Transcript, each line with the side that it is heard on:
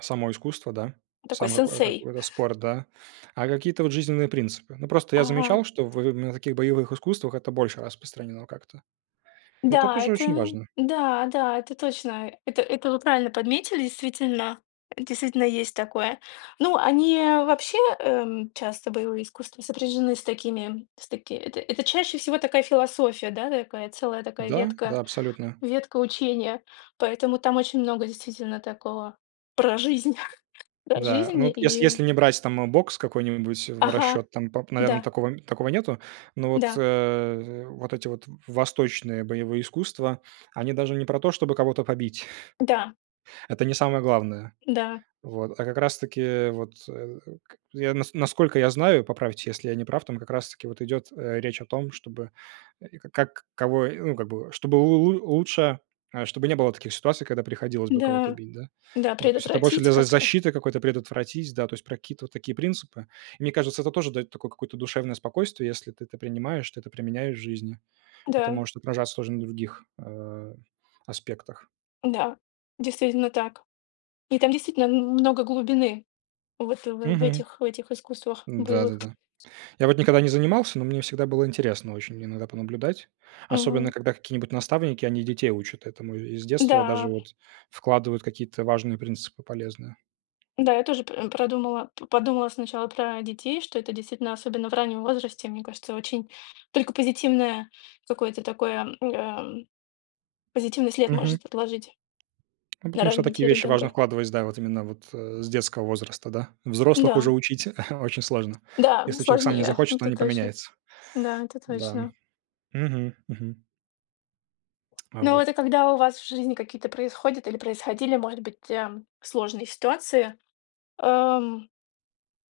right: Само искусство, да,
left: Ну такой
right: сам какое
left: сенсей.
right: какой-то спорт, да, а какие-то вот жизненные принципы. Ну, просто я
left: Ага.
right: замечал, что в на таких боевых искусствах это больше распространено как-то. Это
left: Да,
right: тоже очень
left: это
right: важно.
left: да, да это точно. Это это вы правильно подметили. Действительно, Действительно есть такое. Ну они вообще, эм, часто боевые искусства, сопряжены с такими с таки это это чаще всего такая философия, да такая целая такая
right: Да,
left: ветка,
right: да, абсолютно.
left: ветка учения. Поэтому там очень много действительно такого про жизнь. Про
right: Да,
left: жизнь
right: ну, вот ес
left: и
right: если не брать там бокс какой-нибудь в
left: Ага,
right: расчет, там, пап наверное,
left: да.
right: такого такого нету. Но вот,
left: Да.
right: э, вот эти вот восточные боевые искусства, они даже не про то, чтобы кого-то побить.
left: Да.
right: Это не самое главное.
left: Да.
right: Вот, а как раз-таки, э, вот, э, к я нас насколько я знаю, поправьте, если я не прав, там как раз-таки вот идет, э, речь о том, чтобы и как кого, ну, как бы, чтобы лу лу лучше, чтобы не было таких ситуаций, когда приходилось бы кого-то
left: Да,
right: бить, да.
left: да
right: Вот, то есть, это больше для
left: предотвратить
right: за
left: как-то.
right: защиты какой-то предотвратить, да, то есть, про какие-то вот такие принципы. Мне кажется, это тоже дает такое какое-то душевное спокойствие. Если ты это принимаешь, ты это применяешь в жизни. Это
left: Да.
right: может отражаться тоже на других, э, аспектах.
left: Да. Действительно так. И там действительно м много глубины вот в в
right: Мгм.
left: этих в этих искусствах боевых.
right: Да-да-да. Я вот никогда не занимался, но мне всегда было интересно очень иногда понаблюдать, особенно
left: Мгм.
right: когда какие-нибудь наставники, они детей учат этому и и с детства даже
left: Да!
right: вот вкладывают какие-то важные принципы, полезные.
left: Да, я тоже п продумала, п подумала сначала про детей, что это действительно, особенно в раннем возрасте, мне кажется, очень только позитивное какое-то такое, м, эм, позитивный след
right: Мгм.
left: может отложить
right: Ну
left: на
right: потому что в такие
left: развитие и
right: вещи важно
left: ребёнка.
right: вкладывать, с да, вот именно вот, э, с детского возраста, да, взрослых уже
left: Да.
right: учить очень сложно,
left: Да ну
right: если человек сам не
left: сложнее,
right: захочет,
left: это
right: он не
left: точно.
right: поменяется,
left: Да это
right: да,
left: точно.
right: мгм, мгм. А
left: Ну это
right: вот.
left: когда у вас в жизни какие-то происходят или происходили, может быть, э, сложные ситуации, эм,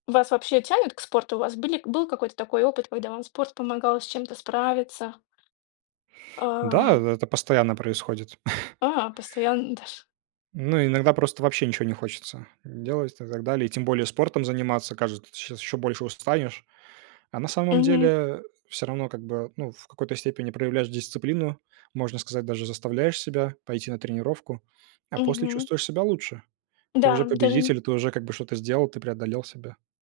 left: вас вообще тянет к спорту? У вас были был какой-то такой опыт, когда спорт помогал с чем-то справиться?
right: Да,
left: А.
right: эт это постоянно происходит.
left: А, постоянно даже.
right: Ну, иногда просто вообще ничего не хочется делать и так далее. И тем более спортом заниматься. Кажется, сейчас ещё больше устанешь. А на самом
left: Мгм.
right: деле всё равно, как бы, ну, в какой-то степени проявляешь дисциплину, можно сказать, даже заставляешь себя пойти на тренировку, а после
left: Мгм.
right: чувствуешь себя лучше. Ты уже
left: Да, даже н
right: победитель, ты уже как бы что-то сделал, ты преодолел себя.